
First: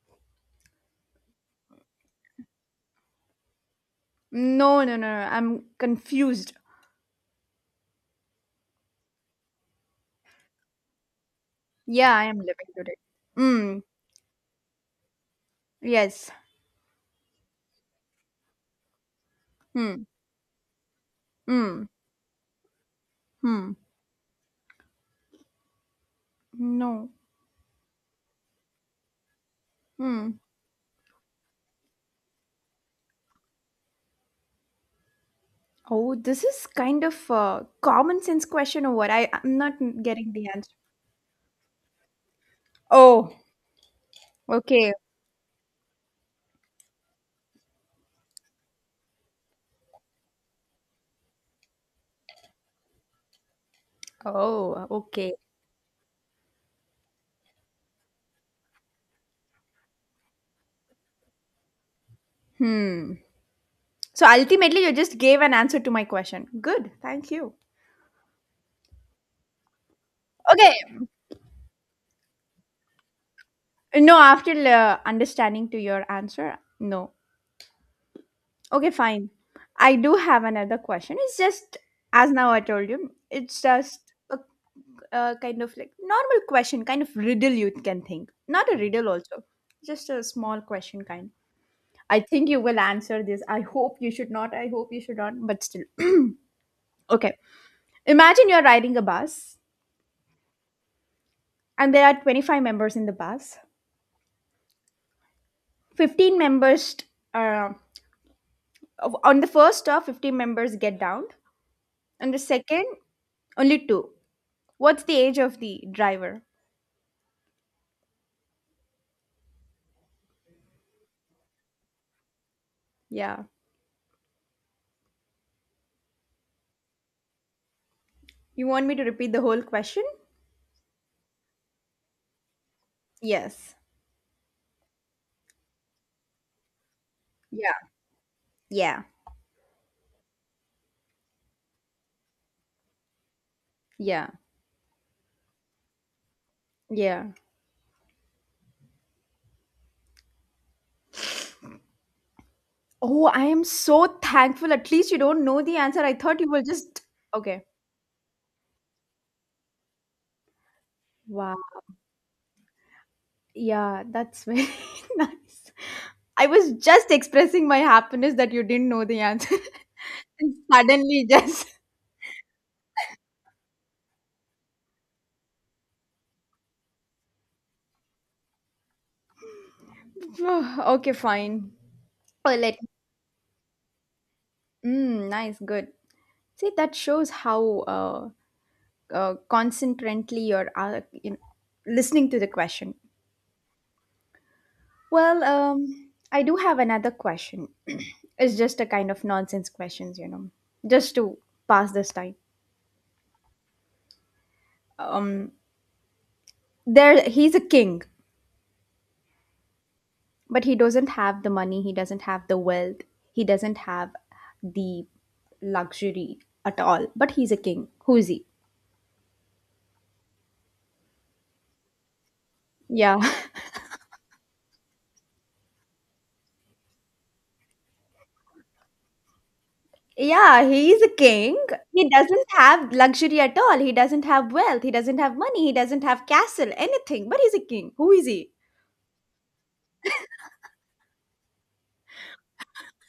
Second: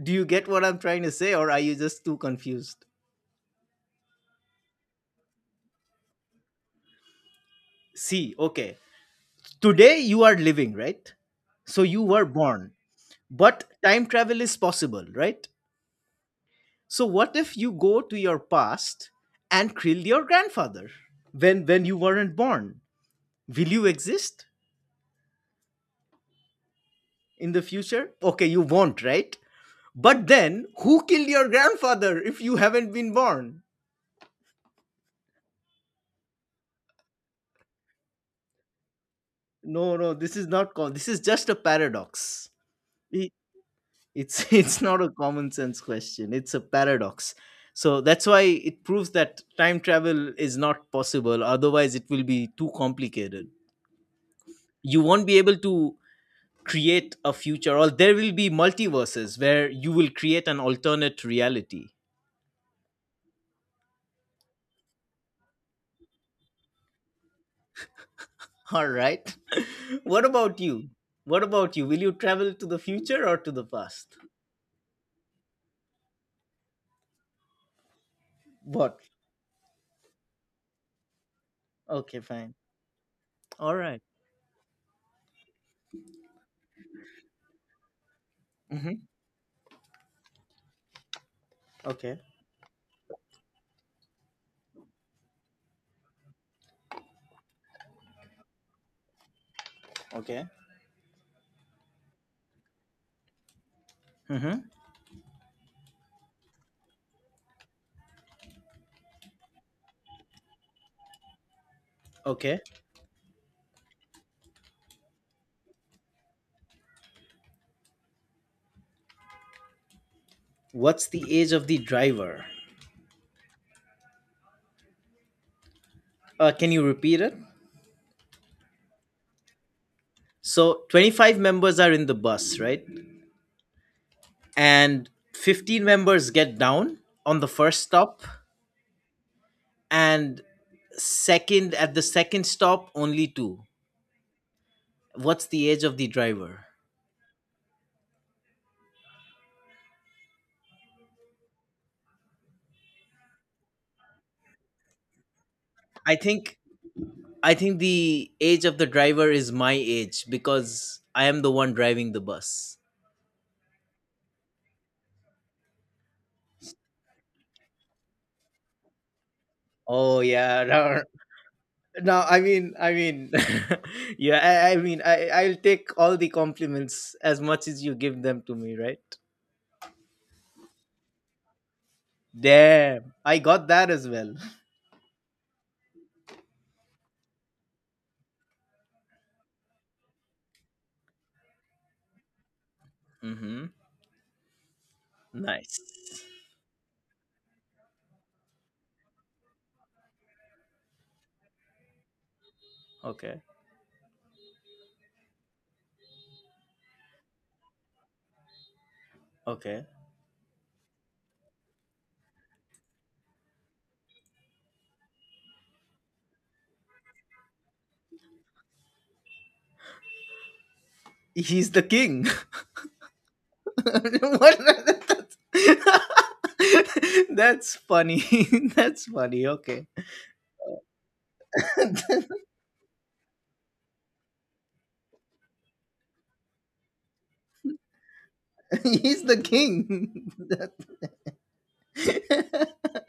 [SPEAKER 2] Do you get what I'm trying to say, or are you just too confused?
[SPEAKER 1] No, no, no, no. I'm confused.
[SPEAKER 2] See, okay. Today you are living, right? So you
[SPEAKER 1] Yeah,
[SPEAKER 2] were
[SPEAKER 1] I am living
[SPEAKER 2] born,
[SPEAKER 1] today.
[SPEAKER 2] but
[SPEAKER 1] Hmm.
[SPEAKER 2] time travel is possible, right?
[SPEAKER 1] Yes.
[SPEAKER 2] So what if you go to your past and kill
[SPEAKER 1] Hmm.
[SPEAKER 2] your grandfather when when
[SPEAKER 1] Hmm.
[SPEAKER 2] you weren't born? Will
[SPEAKER 1] Hmm.
[SPEAKER 2] you exist
[SPEAKER 1] No.
[SPEAKER 2] in the future? Okay, you won't, right? But
[SPEAKER 1] Hmm.
[SPEAKER 2] then who killed your grandfather if you haven't been born?
[SPEAKER 1] Oh, this is kind of a common sense question or what? I, I'm not
[SPEAKER 2] No, no,
[SPEAKER 1] getting
[SPEAKER 2] this is
[SPEAKER 1] the answer.
[SPEAKER 2] not called. This is just a paradox. E,
[SPEAKER 1] Oh,
[SPEAKER 2] it's it's
[SPEAKER 1] okay.
[SPEAKER 2] not a common sense question, it's a paradox, so that's why it proves that time travel is not possible, otherwise it will be too complicated.
[SPEAKER 1] Oh,
[SPEAKER 2] You won't
[SPEAKER 1] okay.
[SPEAKER 2] be able to create a future, or there will be multiverses where you will create an alternate reality.
[SPEAKER 1] Hmm. So ultimately, you just gave an answer to my question. Good. Thank you.
[SPEAKER 2] All right. What about you?
[SPEAKER 1] Okay.
[SPEAKER 2] What about you, will you travel to the future or to the past?
[SPEAKER 1] No, after uh, understanding to your answer, no. Okay,
[SPEAKER 2] What?
[SPEAKER 1] fine. I do have another question. It's just
[SPEAKER 2] Okay,
[SPEAKER 1] as now
[SPEAKER 2] fine.
[SPEAKER 1] I told you, it's
[SPEAKER 2] All right.
[SPEAKER 1] just a, a kind of like normal question, kind of riddle you can think. Not a
[SPEAKER 2] Mm-hmm.
[SPEAKER 1] riddle, also, just a small question kind.
[SPEAKER 2] Okay.
[SPEAKER 1] I think you will answer this. I hope you should not. I hope you should not, but still. Okay. Imagine you're riding a bus
[SPEAKER 2] Okay.
[SPEAKER 1] and there are twenty-five members in the bus.
[SPEAKER 2] Mm-hmm.
[SPEAKER 1] fifteen members, uh, of- on the first stop fifteen members get down. On the
[SPEAKER 2] Okay.
[SPEAKER 1] second, only two. What's the age of the driver?
[SPEAKER 2] What's the age of the driver?
[SPEAKER 1] Yeah.
[SPEAKER 2] Uh, can you repeat it?
[SPEAKER 1] You want me to repeat the whole question?
[SPEAKER 2] So twenty-five members are in the bus, right?
[SPEAKER 1] Yes.
[SPEAKER 2] And fifteen members get down on the
[SPEAKER 1] Yeah.
[SPEAKER 2] first stop
[SPEAKER 1] Yeah.
[SPEAKER 2] and second at the second stop only two.
[SPEAKER 1] Yeah.
[SPEAKER 2] What's the age of the driver?
[SPEAKER 1] Yeah. Oh, I am so thankful at least you don't know the answer. I
[SPEAKER 2] I
[SPEAKER 1] thought you
[SPEAKER 2] think
[SPEAKER 1] will just,
[SPEAKER 2] I
[SPEAKER 1] okay.
[SPEAKER 2] think the age of the driver is my age because I am the
[SPEAKER 1] Wow.
[SPEAKER 2] one driving the bus.
[SPEAKER 1] Yeah, that's very nice. I was just expressing my happiness that you didn't know the answer,
[SPEAKER 2] Oh
[SPEAKER 1] and
[SPEAKER 2] yeah, no,
[SPEAKER 1] suddenly just,
[SPEAKER 2] no I mean, I mean, yeah, I, I mean, I I'll take all the compliments as much as you give them to me, right?
[SPEAKER 1] okay, fine. Oh, let,
[SPEAKER 2] Damn, I got that as well.
[SPEAKER 1] mm, nice, good. See, that shows how uh, uh, concentrantly you're, uh, you know, listening to the question.
[SPEAKER 2] Mm-hmm.
[SPEAKER 1] Well,
[SPEAKER 2] Nice.
[SPEAKER 1] um, I do have another question. It's just a kind of nonsense questions, you know, just to pass this time.
[SPEAKER 2] Okay.
[SPEAKER 1] Um, there, he's a king,
[SPEAKER 2] Okay.
[SPEAKER 1] but he doesn't have the money. He doesn't have the wealth. He doesn't have the luxury at all. But he's a king. Who is he?
[SPEAKER 2] He's the king.
[SPEAKER 1] Yeah.
[SPEAKER 2] What? That's funny. That's funny. Okay.
[SPEAKER 1] Yeah, he is a king. He doesn't have luxury at all. He doesn't have wealth. He doesn't have money. He doesn't have castle, anything. But he's a king. Who is he?
[SPEAKER 2] He's the king.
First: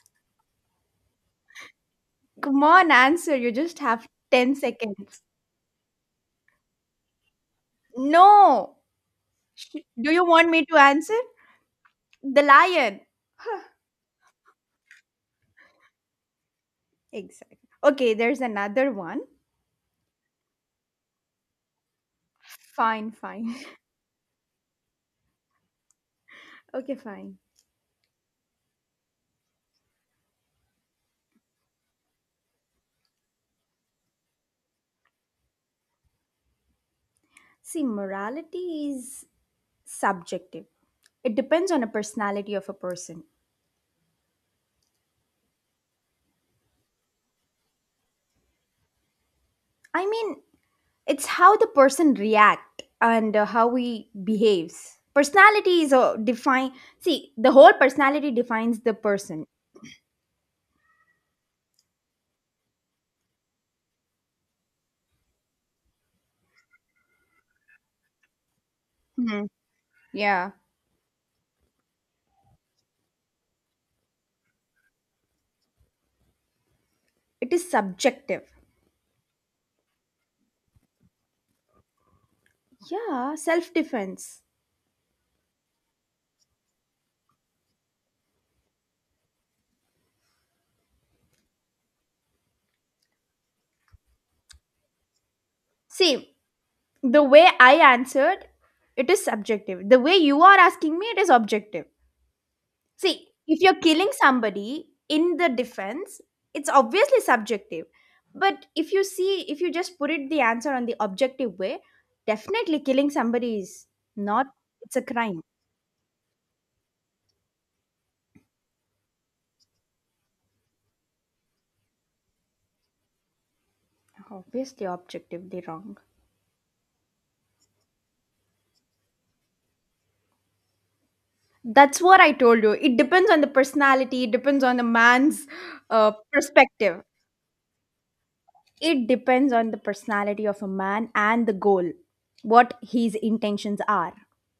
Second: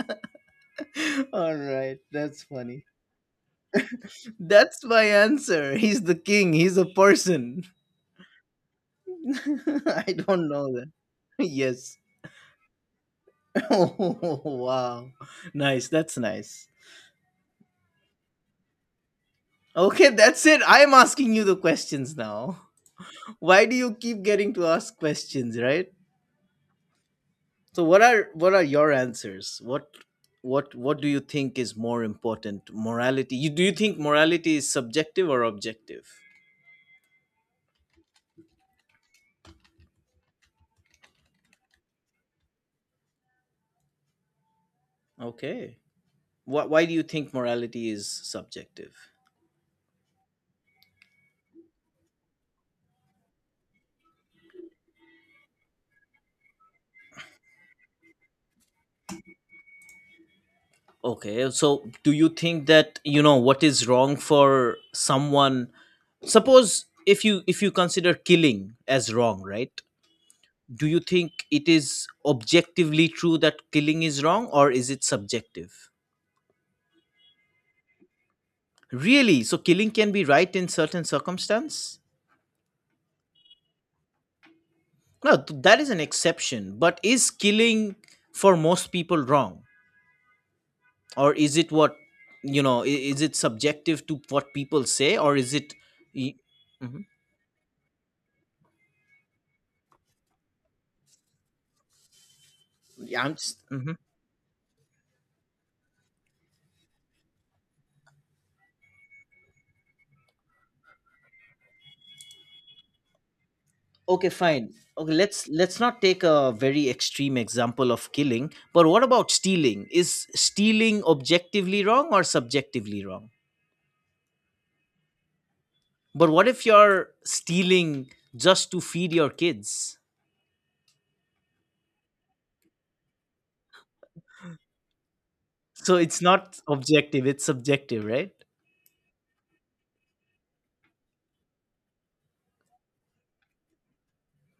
[SPEAKER 2] All right. That's
[SPEAKER 1] Come
[SPEAKER 2] funny.
[SPEAKER 1] on, answer. You just have ten
[SPEAKER 2] That's my
[SPEAKER 1] seconds.
[SPEAKER 2] answer. He's the king. He's a person.
[SPEAKER 1] No. Sh- Do
[SPEAKER 2] I
[SPEAKER 1] you
[SPEAKER 2] don't
[SPEAKER 1] want me
[SPEAKER 2] know
[SPEAKER 1] to
[SPEAKER 2] that.
[SPEAKER 1] answer?
[SPEAKER 2] Yes.
[SPEAKER 1] The lion.
[SPEAKER 2] Oh, wow. Nice. That's nice.
[SPEAKER 1] Exactly. Okay, there's another one.
[SPEAKER 2] Okay, that's it. I'm asking you the questions now.
[SPEAKER 1] Fine, fine.
[SPEAKER 2] Why do you keep getting to ask questions, right?
[SPEAKER 1] Okay, fine.
[SPEAKER 2] So what are what are your answers? What what what do you think is more important? Morality. You do you think morality is subjective or objective?
[SPEAKER 1] See, morality is subjective. It depends on the personality of a person.
[SPEAKER 2] Okay. Why why do you think morality is subjective?
[SPEAKER 1] I mean, it's how the person react and uh, how he behaves, personality is uh, define. See, the whole personality defines the person.
[SPEAKER 2] Okay, so do you think that you know what is wrong for someone? Suppose if you if you consider killing as wrong,
[SPEAKER 1] Mhm.
[SPEAKER 2] right?
[SPEAKER 1] Yeah,
[SPEAKER 2] Do you think it is objectively true that killing is wrong or is it subjective?
[SPEAKER 1] it is subjective.
[SPEAKER 2] Really, so killing can be right in certain circumstance?
[SPEAKER 1] Yeah, self defense.
[SPEAKER 2] No, th- that is an exception, but is killing for most people wrong, or is it what, you know, i- is it subjective to what people say, or is it y-
[SPEAKER 1] See,
[SPEAKER 2] mhm.
[SPEAKER 1] the way I answered, it is subjective. The way you are asking me, it is objective.
[SPEAKER 2] Yeah,
[SPEAKER 1] See,
[SPEAKER 2] I'm just.
[SPEAKER 1] if you're
[SPEAKER 2] Mm-hmm.
[SPEAKER 1] killing somebody in the defense, it's obviously subjective. But if you see, if you just put it the answer on the objective way, definitely killing somebody is
[SPEAKER 2] Okay,
[SPEAKER 1] not,
[SPEAKER 2] fine.
[SPEAKER 1] it's a
[SPEAKER 2] Okay,
[SPEAKER 1] crime.
[SPEAKER 2] let's let's not take a very extreme example of killing, but what about stealing? Is stealing objectively wrong or subjectively wrong?
[SPEAKER 1] Obviously, objectively wrong.
[SPEAKER 2] But what if you're stealing just to feed your kids?
[SPEAKER 1] That's what I told you. It depends on the personality, it depends on the man's
[SPEAKER 2] So
[SPEAKER 1] uh,
[SPEAKER 2] it's not
[SPEAKER 1] perspective.
[SPEAKER 2] objective, it's subjective, right?
[SPEAKER 1] It depends on the personality of a man and the goal, what his intentions are.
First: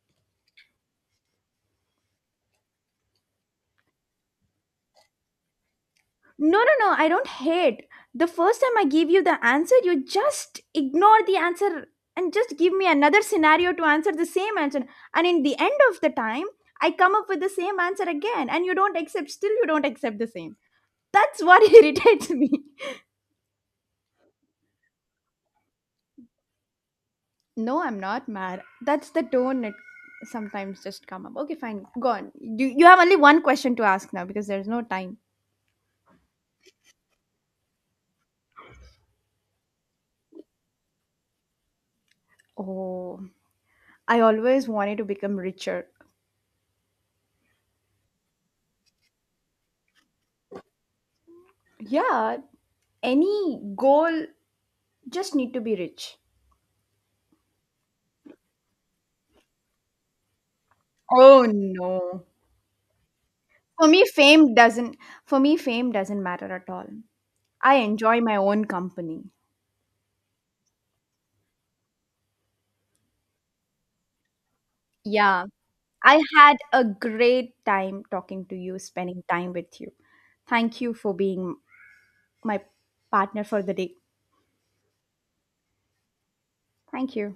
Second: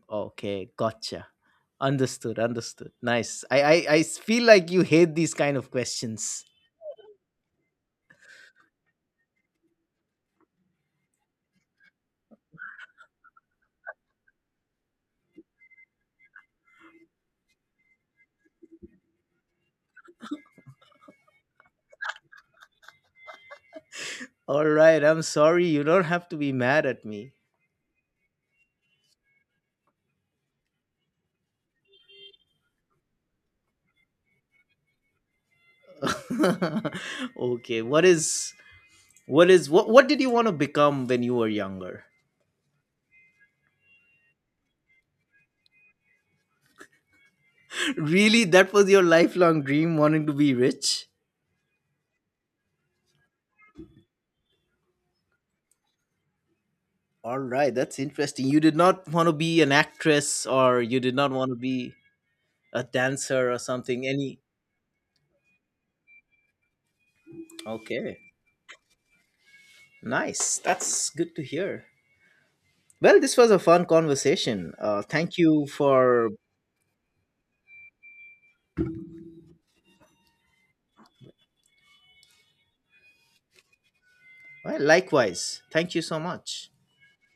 [SPEAKER 2] Okay, gotcha. Understood, understood. Nice. i i, I s- feel like you hate these kind of questions.
[SPEAKER 1] No, no, no, I don't hate. The first time I give you the answer, you just ignore the answer and just give me another scenario to answer the same answer. And in the end of the time, I come up with the same answer again and you don't accept, still you don't accept the same. That's what irritates me.
[SPEAKER 2] All right, I'm sorry, you don't have to be mad at me.
[SPEAKER 1] No, I'm not mad. That's the tone it sometimes just come up. Okay, fine. Go on. You, you have only one question to ask now because there's no time.
[SPEAKER 2] okay what is What is what what did you want to become when you were younger?
[SPEAKER 1] Oh, I always wanted to become richer.
[SPEAKER 2] Really, that was your lifelong dream, wanting to be rich?
[SPEAKER 1] Yeah, any goal, just need to be rich.
[SPEAKER 2] All right, that's interesting. You did not want to be an actress, or you did not
[SPEAKER 1] Oh
[SPEAKER 2] want to be
[SPEAKER 1] no.
[SPEAKER 2] a dancer or
[SPEAKER 1] For me,
[SPEAKER 2] something, any—
[SPEAKER 1] fame doesn't. For me, fame doesn't matter at all. I
[SPEAKER 2] Okay.
[SPEAKER 1] enjoy my own company.
[SPEAKER 2] Nice. That's good to hear. Well, this was a fun conversation. Uh, thank
[SPEAKER 1] Yeah,
[SPEAKER 2] you
[SPEAKER 1] I
[SPEAKER 2] for—
[SPEAKER 1] had a great time talking to you, spending time with you. Thank you for being my partner for the day.
[SPEAKER 2] well, likewise. Thank you so much.
[SPEAKER 1] Thank you.